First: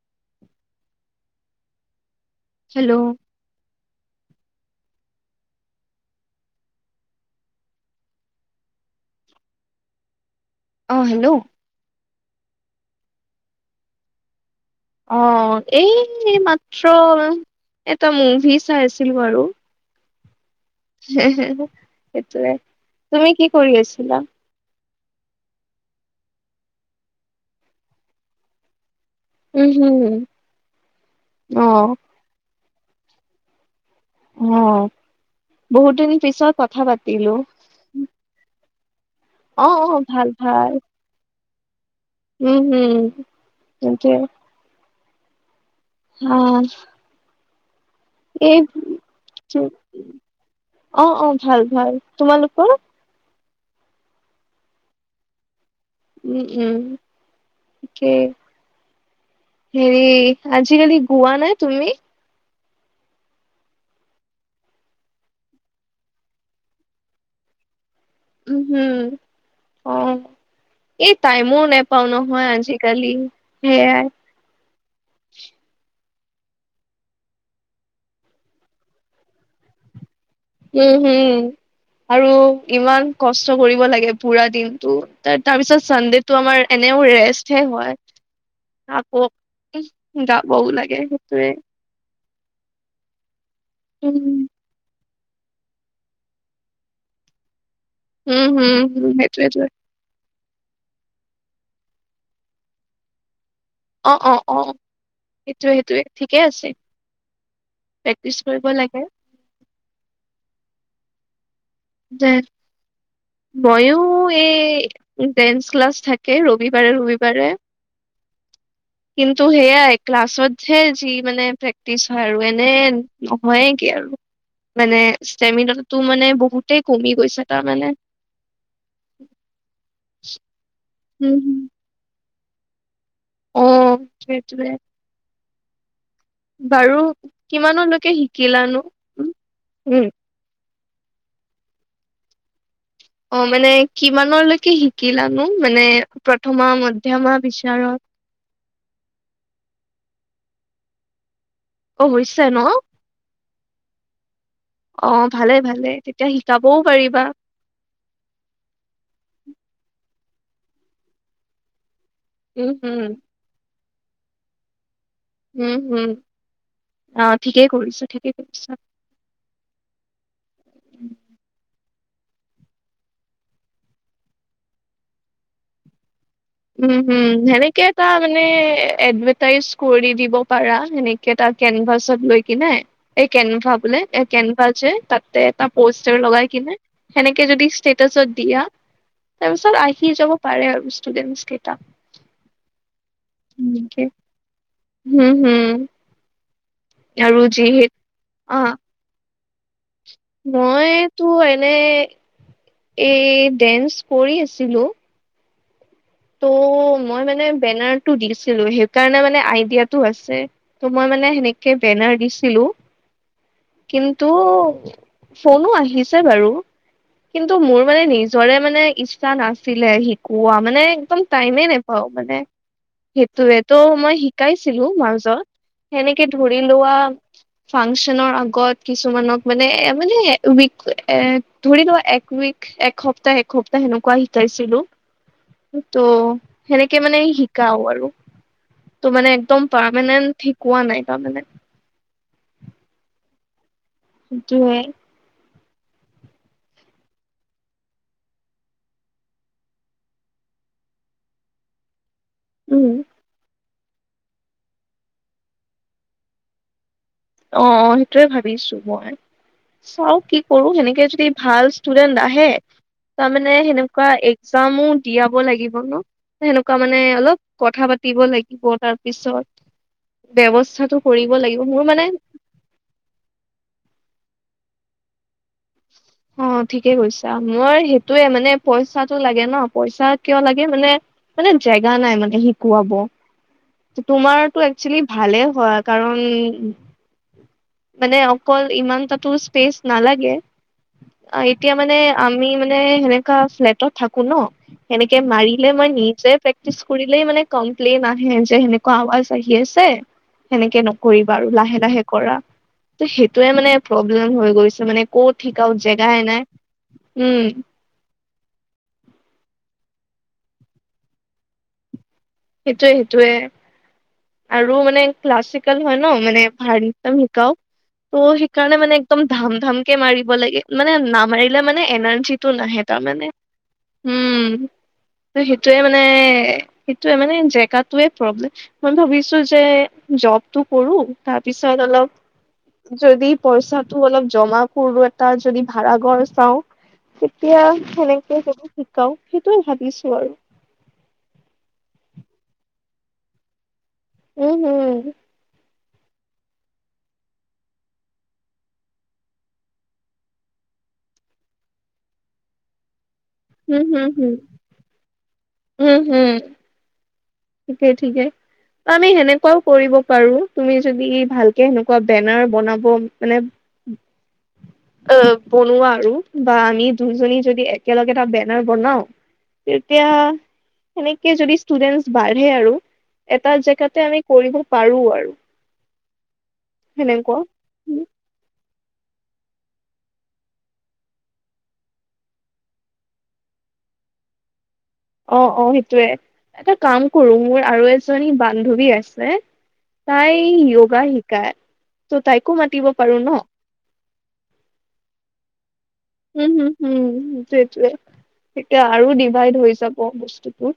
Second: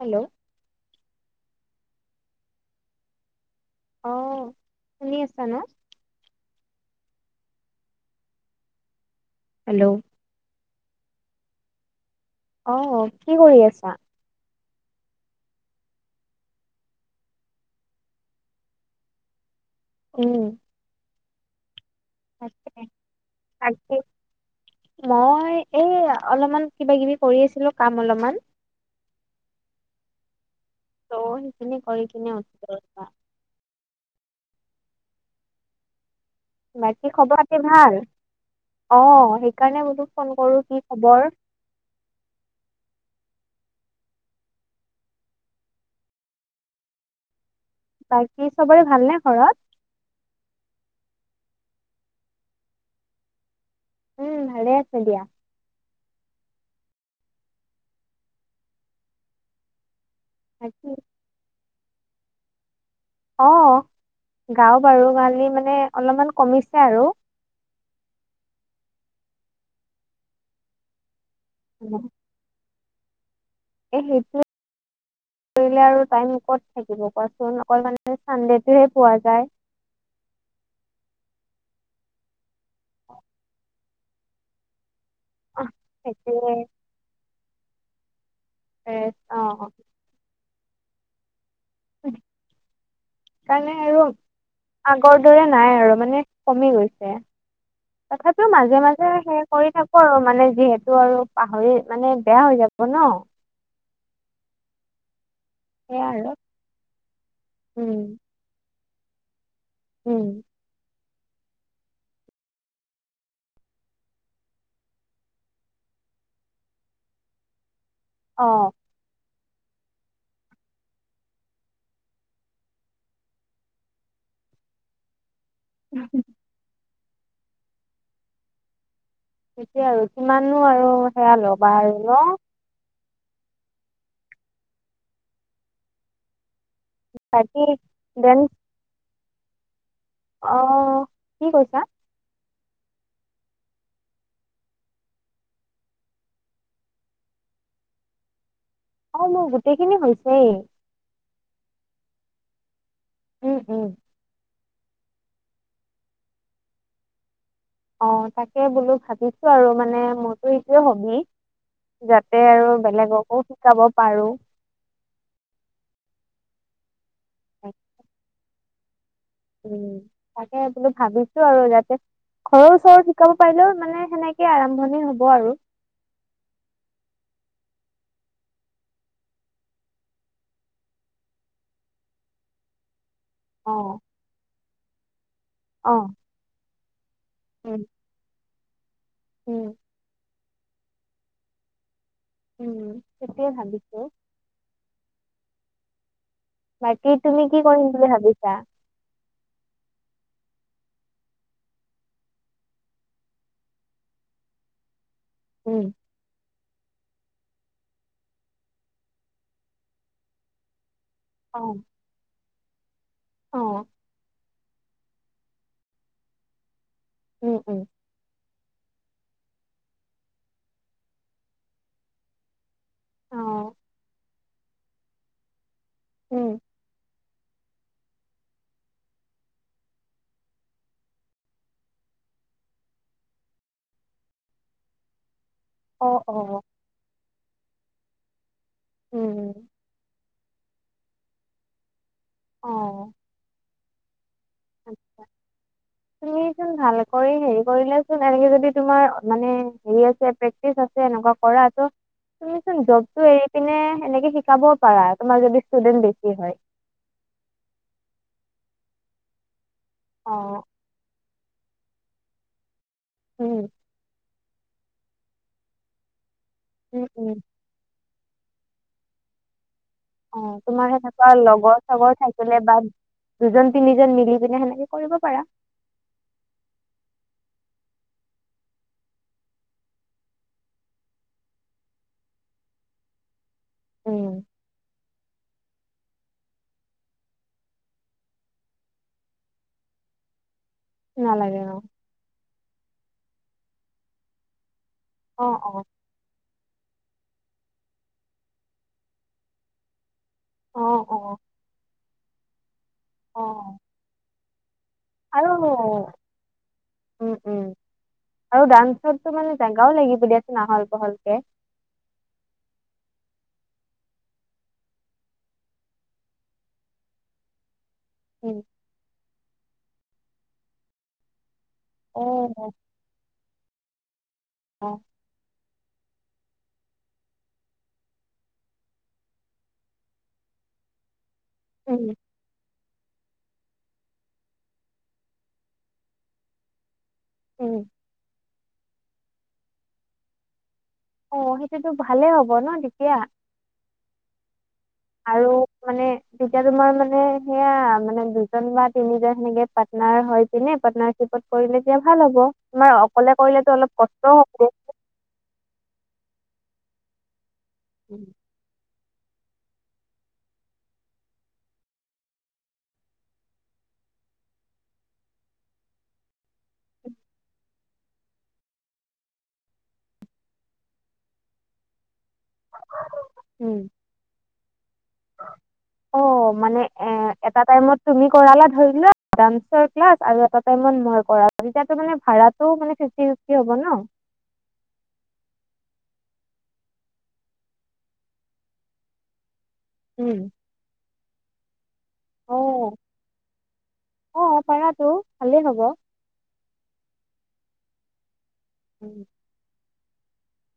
Hello? [inaudible] Hello? অ, শুনি আছা ন। হেল্ল'? অঁ, হেল্ল' অ', কি কৰি আছা? অ, এই মাত্ৰ এটা মুভি চাই আছিলো আৰু। উম সেইটোৱে, তাকে তুমি কি কৰি তাকে আছিলা? মই এই অলপমান কিবা, কিবি কৰি আছিলো কাম অলপমান। উম, হুম, উম। ত সেইখিনি কৰি কিনে উঠিছো ৰৱা। অ, বহুত দিন পিছত। কথা বাকী পাতিলো খবৰ পাতি ভাল অ, অ সেইকাৰণে অ মই তোক ভাল ফোন কৰো ভাল কি খবৰ। উম, হম, সেইটোৱে। উম। বাকী এই চবৰে ভালনে ঘৰত অ', অ', ভাল, ভাল তোমালোকৰ? উম, ভালে আছ দিয়া। উম, উম ঠিকে হেৰি বাকী আজিকালি গোৱা নাই তুমি? অ', গাওঁ বাৰু গালি মানে অলপমান কমিছে আৰু। উম, হম, অ' এই টাইমো নেপাও ন মই আজিকালি। এই সেয়াই হেইটোৱে। কৰিলে আৰু টাইম ক'ত থাকিব কোৱাচোন, অকল মানে চানডেটো হে পোৱা যায়। উম, হম, আৰু ইমান কষ্ট কৰিব লাগে পুৰা দিনটো। অহ তাৰপিছত চানডেটো সেইটোৱে আমাৰ এনে ৰেষ্ট হে হয়। ফ্ৰেছ অ', আকৌ যাবও লাগে সেইটোৱে। [inaudible] কাৰণে উম, উম। আগৰ দৰে নাই আৰু মানে কমি গৈছে। তথাপিও উম হম মাজে হম মাজে সেই সেইটোৱেটোৱে কৰি থাক কৰো মানে যিহেতু আৰু পাহৰি মানে বেয়া হৈ যাব ন। অ', অ', অ', সেইটোৱে সেইটোৱে সেয়া আৰু ঠিকেই আছে। উম। পিছ কৰিব লাগে। উম। [inaudible] মইয়ো এই ডেন্স ক্লাছ থাকে ৰবিবাৰে ৰবিবাৰে। অ'। কিন্তু সেইয়ে ক্লাছতহে যি মানে প্ৰেক্টিচ হয় আৰু এনে নহয় কি আৰু। মানে ষ্টেমিনাটো মানে বহুতেই কমি গৈছে তাৰমানে। সেইটোৱে আৰু কিমানো আৰু সেয়া হম। ল'বা আৰু ন! অ', সেইটোৱে। বাৰু বাকী কিমানলৈকে দেন শিকিলানো? উম! অ', কি কৈছা? অ', মানে কিমানলৈকে শিকিলানো মানে প্ৰথমা মধ্যমা বিচাৰত? অ', মোৰ গোটেইখিনি হৈছেই। অ', হৈছে ন! উম, উম। অ', ভালে ভালে তেতিয়া শিকাবও পাৰিবা। অ', তাকে বোলো ভাবিছো আৰু মানে মোৰতো এইটোয়ে হবি। যা তে উম, আৰু হুম, বেলেগকো শিকাব পাৰো। উম, উম! আহ ঠিকেই কৰিছা ঠিকেই কৰিছা। উম, তাকে বোলো ভাবিছো আৰু যাতে সৰু চৰু শিকাব পাৰিলেও মানে সেনেকে আৰম্ভণি হ'ব আৰু। উম, হম, সেনেকে এটা মানে এডভাৰটাইজ কৰি দিব পাৰা সেনে কেটা কেনভাচত লৈ কিনে। এই অ, কেনভা বোলে এ কেনভা যে তাতে এটা অ, প'ষ্টাৰ লগাই কিনে সেনেকে যদি উম, ষ্টেটাচত দিয়া উম, তাৰপিছত আহি যাব পাৰে আৰু ষ্টুডেন্টচ কেইতা। উম, সেইটোৱে ভাবিছোঁ। হম, হম। বাকি আৰু তুমি কি কৰিম যিহেত বুলি ভাবিছা? অ মইতো এনে এই ডেন্স কৰি আছিলোঁ। উম। ত' মই মানে বেনাৰটো দিছিলো সেইকাৰণে মানে আইডিয়াটো আছে। ত' মই মানে অ, সেনেকে বেনাৰ দিছিলো অ, কিন্তু ফোনো আহিছে বাৰু কিন্তু উম, উম, মোৰ মানে নিজৰে মানে ইচ্ছা নাছিলে শিকোৱা মানে একদম টাইমে নোপাও মানে, অ, সেইটোয়েতো মই শিকাইছিলো মাজত। সেনেকে উম, ধৰি লোৱা ফাংচনৰ আগত কিছুমানক মানে মানে উইক এ, ধৰি লোৱা এক উইক এসপ্তাহ একসপ্তাহ সেনেকুৱা শিকাইছিলো। সেইটো অ, অ, সেনেকে মানে শিকাও আৰু। ত' উম, মানে উম, একদম পাৰমানেন্ট শিকোৱা নাই তাৰমানে। অ'। [unintelligible] [inaudible] তুমিচোন ভাল কৰি হেৰি কৰিলেচোন এনেকে যদি তোমাৰ মানে হেৰি আছে টিছ আছে এনেকুৱা কৰা ত' তুমিচোন উম জবটো এৰি পিনে সেনেকে শিকাবও পাৰা, তোমাৰ যদি ষ্টুডেন্ট বেছি হয়। অ', অ' সেইটোয়ে ভাবিছোঁ মই, চাও কি অ, কৰোঁ সেনেকে যদি ভাল ষ্টুডেন্ট আহে তাৰমানে উম, সেনেকুৱা এক্সামো দিয়াব লাগিব ন'? সেনে কুৱা মানে উম, উম, অলপ কথা পাতিব লাগিব, তাৰপিছত অ', তোমাৰ ব্যৱস্থাটো সেনেকুৱা কৰিব লাগিব। লগৰ মোৰ মানে চগৰ বা দুজন তিনিজন মিলি পিনে সেনেকে কৰিব পাৰা। অ' ঠিকে কৈছা মোৰ সেইটোয়ে মানে পইচাটো লাগে ন' পইচা কিয় লাগে মানে মানে জেগা নাই মানে শিকোৱাব। উম, তোমাৰতো একচুৱেলি ভালে হয় কাৰণ মানে অকল ইমান তাতো স্পেচ নালাগে, নালাগে এতিয়া অ', মানে আমি মানে সেনেকা ফ্লেটত থাকো ন' সেনেকে অ', মাৰিলে অ', মই নিজে প্ৰেক্টিচ কৰিলেই মানে কমপ্লেইন আহে যে সেনেকুৱা আৱাজ আহি আছে। সেনেকে অ', নকৰিবা অ', আৰু লাহে লাহে কৰা। ত' সেইটোৱে মানে অ', প্ৰব্লেম হৈ গৈছে মানে ক'ত আৰু শিকাওঁ জেগাই নাই, উম। আৰু ডান্সৰটো মানে জেগাও লাগিব দিয়াচুন আহল বহলকে। সেইটোৱে সেইটোৱে। আৰু মানে ক্লাছিকেল হয় ন' মানে ভালকে শিকাও। ত' উম, সেইকাৰণে মানে একদম ধাম ধাম কে মাৰিব লাগে মানে নামাৰি লে মানে এনৰ্জিটো অ', নাহে তাৰমানে, হুম। অ'। ত' সেইটোৱে মানে সেইটোয়ে মানে জেগাটোয়ে প্ৰব্লেম। মই ভাবিছোঁ যে জবটো কৰো তাৰপিছত উম, অলপ যদি পইচাটো অলপ জমা কৰোঁ, এটা যদি ভাড়াঘৰ চাওঁ। তেতিয়া উম, সেনেকে যদি শিকাও সেইটোৱে ভাবিছোঁ আৰু। অ' সেইটোতো ভালে হ'ব ন' তেতিয়া। উম, উম। আৰু মানে তেতিয়া তোমাৰ মানে সেয়া মানে দুজন বা তিনিজন সেনেকে পাৰ্টনাৰ হয় পিনে পাৰ্টনাৰ গ্ৰুপত কৰিলে তেতিয়া ভাল হ'ব, তোমাৰ অকলে কৰিলেতো অলপ কষ্টও হ'ব। হুম, হুম, ঠিকেই হ'ব। ঠিকেই। আমি সেনেকুৱাও কৰিব পাৰো, তুমি যদি ভালকে সেনেকুৱা বেনাৰ বনাব মানে অ' বনোৱা আৰু বা আমি দুইজনী যদি একেলগে এটা বেনাৰ বনাও তেতিয়া সেনেকে যদি ষ্টুডেন্ট বাঢ়ে আৰু এটা উম। জেগাতে আমি কৰিব পাৰোঁ আৰু। অ' মানে এ, সেনেকুৱা এটা টাইমত তুমি কৰালা ধৰি লোৱা ডান্সৰ ক্লাছ আৰু এটা টাইমত মই কৰালো তেতিয় মানে ভাড়াটো মামে ফিফটি ফিফ টি হ'ব ন'? অ', অ', সেইটোৱে এটা কাম কৰো মোৰ আৰু এজনী বান্ধৱী আছে তাই উম। য়োগা শিকায় ত' তাইকো অ মাতিব পাৰো ন। অ', পাৰাতটো ভালেই হ'ব। উম, হম হুম, সেইটোৱে এতিয়া উম, আৰু ডিভাইড হৈ যাব বস্তুটো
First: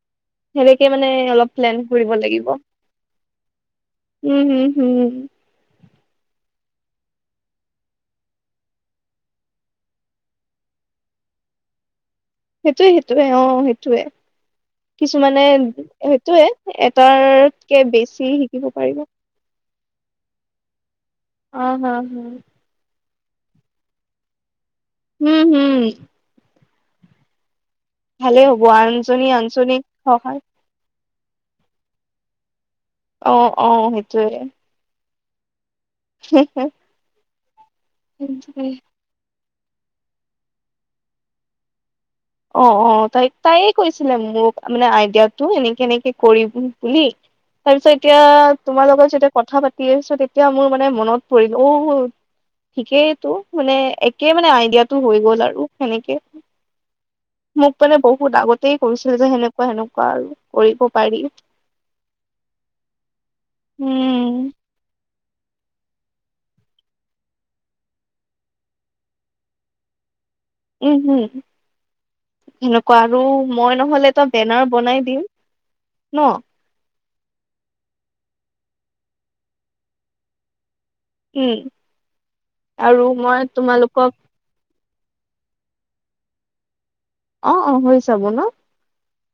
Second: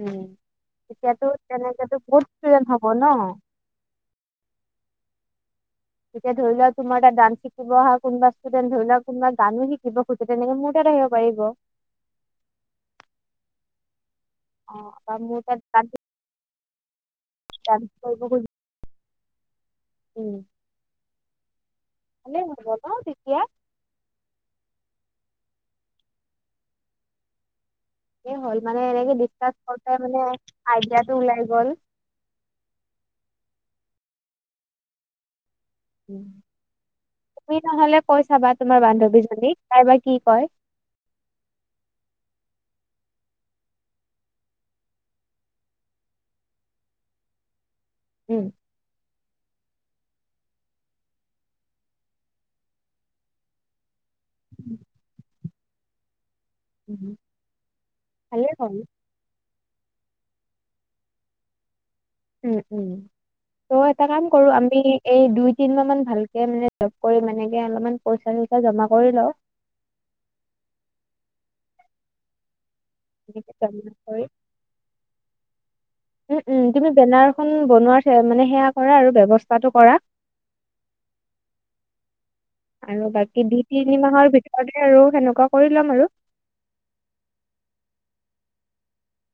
উম। সেনেকে মানে তেতিয়াতো অলপ প্লেন তেনেকেতো কৰিব বহুত লাগিব। ষ্টুডেন্ট হ'ব ন? উম, উম, উম। তেতিয়া ধৰি লওক তোমাৰ ডান্স শিকিব অহা কোনবা ষ্টুডেণ্ট ধৰি লওক কোনবা গানো শিকিব তেনেকে মোৰ তাত আহিব পাৰিব। সেইটোয়ে সেইটোয়ে অ সেইটোৱে অ বা মোৰ কিছুমানে তাত ডান্স সেইটোয়ে এটাৰতকে ডান্স বেছি শিকিব পাৰিব। উম হা হা ভালেই হ'ব ন তেতিয়া। উম হম। এ ভালেই হ'ল হ'ব আনজনী আনজনীক সহায় আইডাতো ওলাই গ'ল। অ', অ', সেইটোয়ে তুমি নহ'লে কৈ চাবা তোমাৰ বান্ধৱী জনীক তাই বা কি কয় অ', অ', তাই তাইে কৈছিলে মোক মানে আইডিয়াটো এনেকে, এনেকে কৰিম বুলি তাৰ পিছত এতিয়া উম। তোমাৰ লগত যেতিয়া কথা পাতি আছোঁ তেতিয়া মোৰ মানে মনত পৰিল অ' ঠিকেইতো মানে একে মানে আইডিয়াটো হৈ গ'ল আৰু সেনেকে উম। মোক মানে বহুত আগতেই কৈছিল যে সেনেকুৱা সেনেকুৱা আৰু কৰিব পাৰি উম, উম ত' এটা কাম উম কৰো আমি এই দুই তিন মাহ মান ভালকে মানে জপ কৰি মানেকে অলপমান পইচা চইচা জমা কৰি লও উম, উম। এনেকুৱা আৰু এনেকে মই জমা নহ'লে কৰি এটা বেনাৰ বনাই দিম ন। উম, উম তুমি বেনাৰ খন বনোৱাৰ মানে সেৱয়া কৰা আৰু ব্যৱস্থাটো কৰা। এই আৰু বাকী দুই তিনি মাহৰ ভিতৰ আৰু সেনেকুৱা কৰি লম আৰু অ', অ', হৈ যাব ন।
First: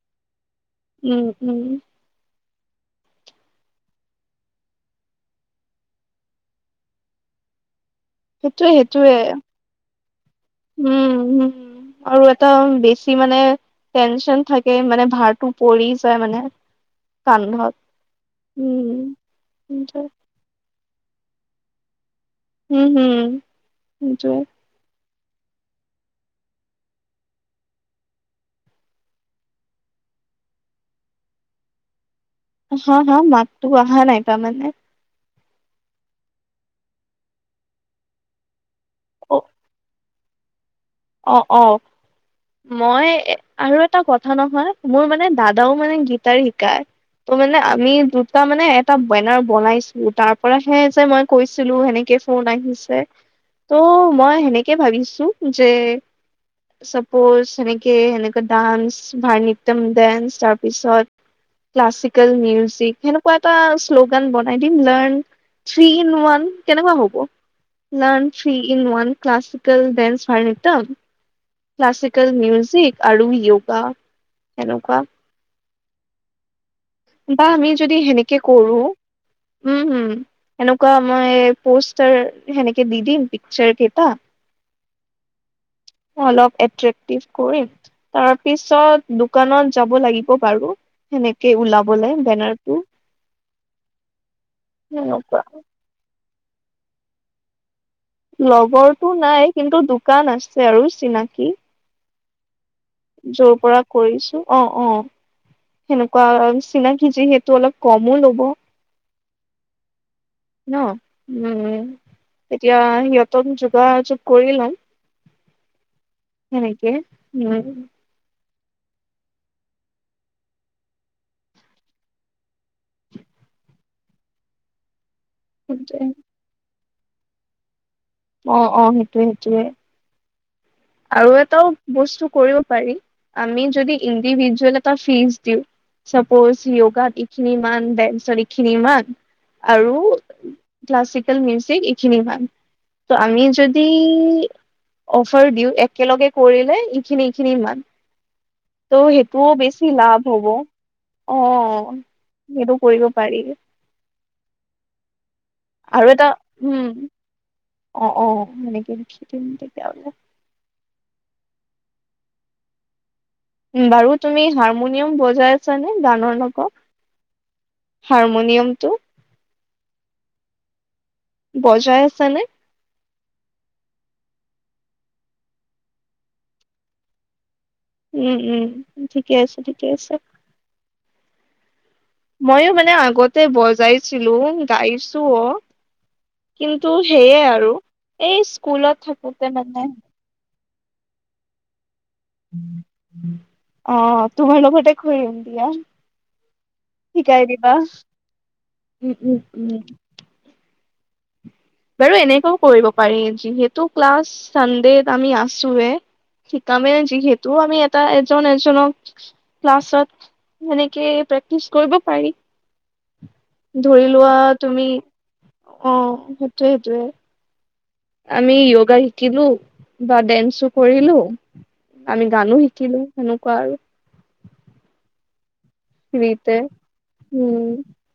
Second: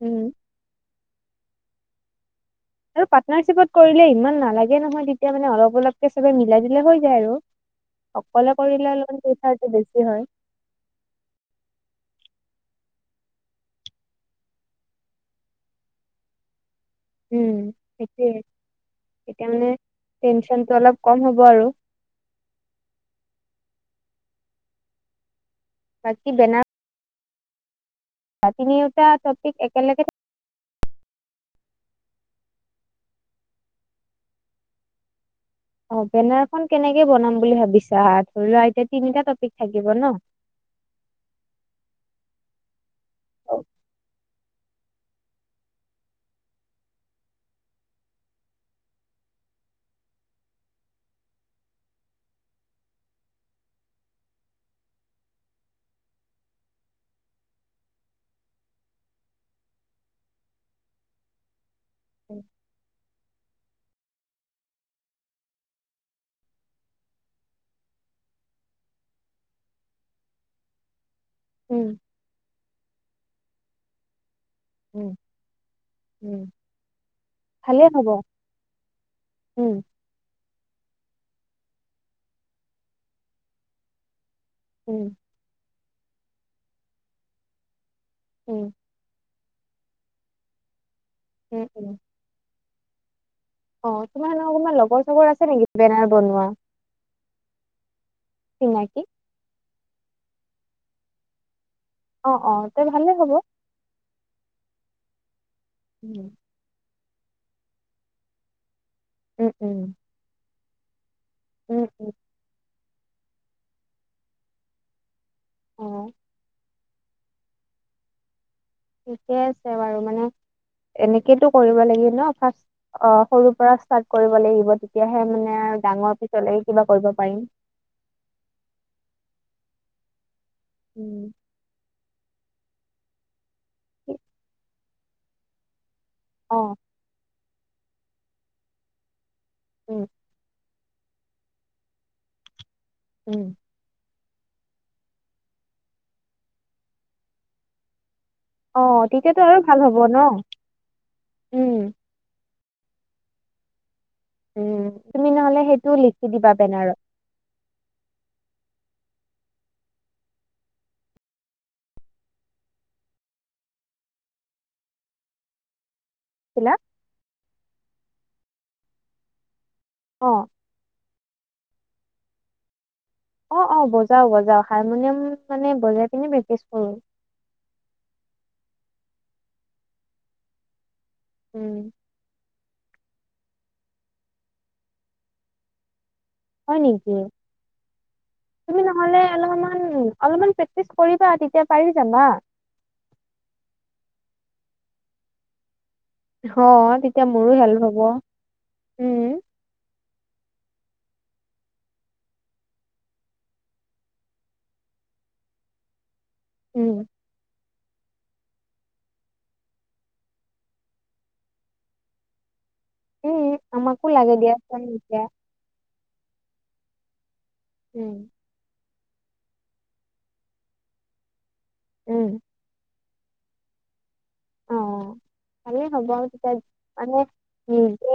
উম। উম, উম। আৰু পাৰ্টনাৰশ্বিপত কৰিলে ইমান নালাগে নহয় তেতিয়া মানে অলপ অলপকে সবে মিলাই দিলে হৈ যায় আৰু অকলে সেইটোয়ে কৰিলে অল সেইটোয়ে পইচাটো বেছি হয়। উম হম আৰু এটা বেছি মানে টেনচন থাকে মানে ভাৰটো পৰি যায় মানে উম। কান্ধত সেইটোয়ে উম। টেনচন টো অলপ কম হ'ব আৰু উম, হ'ম সেইটোৱে। বাকি বেনাৰ তিনিওটা ট'পিক একেলগে হা, হা মাত তো আহা নাই তা মানে অ', বেনাৰখনন কেনেকে বনাম বুলি ভাবিছা ধৰি লোৱা এতিয়া তিনিটা অ ট'পিক থাকিব ন। অ', অ'। মই আৰু এটা কথা নহয় মোৰ মানে দাদাও মানে গীটাৰ শিকায়। ত' মানে আমি দুটা মানে এটা বেনাৰ বনাইছোঁ তাৰ পৰাহে যে মই কৈছিলোঁ সেনেকে ফোন আহিছে ত' মই সেনেকে ভাবিছোঁ যে চাপোজ সেনেকে সেনেকা ডান্স ভাৰত নৃত্যম ডেন্স তাৰপিছত ক্লাছিকেল মিউজিক হে ন এটা শ্লোগান বনাই দিম লাৰ্ণ থ্ৰী ইন ওৱান কেনেকুৱা হ'ব? লন ফ্ৰী ইন ন ক্লাছিকেল ডেন্স ভণিত উম ক্লাছিকেল মিউজিক আৰু য়োগা তেনেকুৱা। উম, উম, বা আমি ভালে যদি হ'ব সেনেকে কৰো উম হম। এনেকুৱা মই পষ্টাৰ সেনেকে দি দিম পিকচাৰ কেইটা। উম। অলপ [unintelligible] কৰি উম তাৰপিছত দোকানত যাব লাগিব বাৰু। সেনেকে উম উম। ওলাবলৈ বেনাৰ টো। অ' তোমাৰ অকমান লগৰ চাগৰ সেনেকুৱা আছে নেকি বেনাৰ বনোৱা। চিনাকি? লগৰটো নাই কিন্তু দোকান আছে আৰু চিনাকি। অ' অ' তে ভালেই হ'ব। যৰ পৰা কৰিছো অ' অ' উম। সেনেকুৱা চিনাকি যিহেতু অলপ কমো ল'ব। উম উম। ন উম এতিয়া সিহঁতক যোগাযোগ কৰি লম। অ'। নেকি উম। ঠিকে আছে বাৰু মানে। এনেকেতো কৰিব লাগিব ন ফাৰ্ষ অ' সৰু পৰা ষ্টাৰ্ট কৰিব লাগিব। তেতিয়াহে মানে সেইটোৱে ডাঙৰ পিছলে কিবা কৰিব পাৰিম। অ' অ' সেইটোৱে সেইটোৱে। উম। আৰু এটাও বস্তু কৰিব পাৰি আমি যদি ইণ্ডিভিজুৱেল এটা ফিজ দিওঁ। চাপ'জ অ য়োগাত এইখিনি মান, ডেন্সত এইখিনি মমান আৰু উম ক্লাছিকেল মিউজিক এইখিনি মাম, ত' আমি উম যদি অফাৰ দিওঁ একেলগে কৰিলে এইখিনি এইখিনিমান। অ ত' তেতিয়াতো সেইটোও আৰু ভাল বেছি লাভ ন হব উম। অহ'। সেইটো কৰিব পাৰি। উম তুমি নহ'লে সেইটো লিখি দিবা বেনাৰত। অঁ অঁ এনেকৈ লিখি দিম তেতিয়াহ'লে। বাৰু তুমি হাৰমনিয়াম বজাই আছানে গানৰ ছিলা লগত? হাৰমনিয়ামটো। অ'। বজাই আছা নে? অ' অ' বজাও বজাও হাৰমনিয়াম মানে বজাই পিনে প্ৰেক্টিচ কৰো। উম উম ঠিকে আছে ঠিকে আছে। উম। ময়ো মানে আগতে বজাইছিলো গাইছো অ'। হয় কিন্তু নেকি সেইয়ে আৰু এই তুমি স্কুলত নহ'লে থাকোতে অলপমান মানে। অলপমান প্ৰেক্টিছ কৰিবা তেতিয়া পাৰি যাবা। অ' তোমাৰ লগতে কৰিম দিয়া। হ' তেতিয়া শিকাই মোৰো দিবা হেল্প হ'ব উম। উম। বাৰু এনেকৈও কৰিব পাৰি যিহেতু ক্লাছ চানডেত আমি আছোৱে। উম শীকামে যিহেতু আমি টা এজন এজনক ক্লাছত এনেকে প্ৰেক্টিচ কৰিব পাৰি। উম ধৰি আমাকো লোৱা লাগে দিয়াচোন তুমি এতিয়া। অ' সেইটোৱে সেইটোৱে। উম। আমি য়োগা শিকিলো, বা ডেন্সো কৰিলো, উম, আমি গানো শিকিলো। সেনেকুৱা আৰু। অ' ভালে হ'ব তেতিয়া ফ্ৰীতে মানে উম। নিজে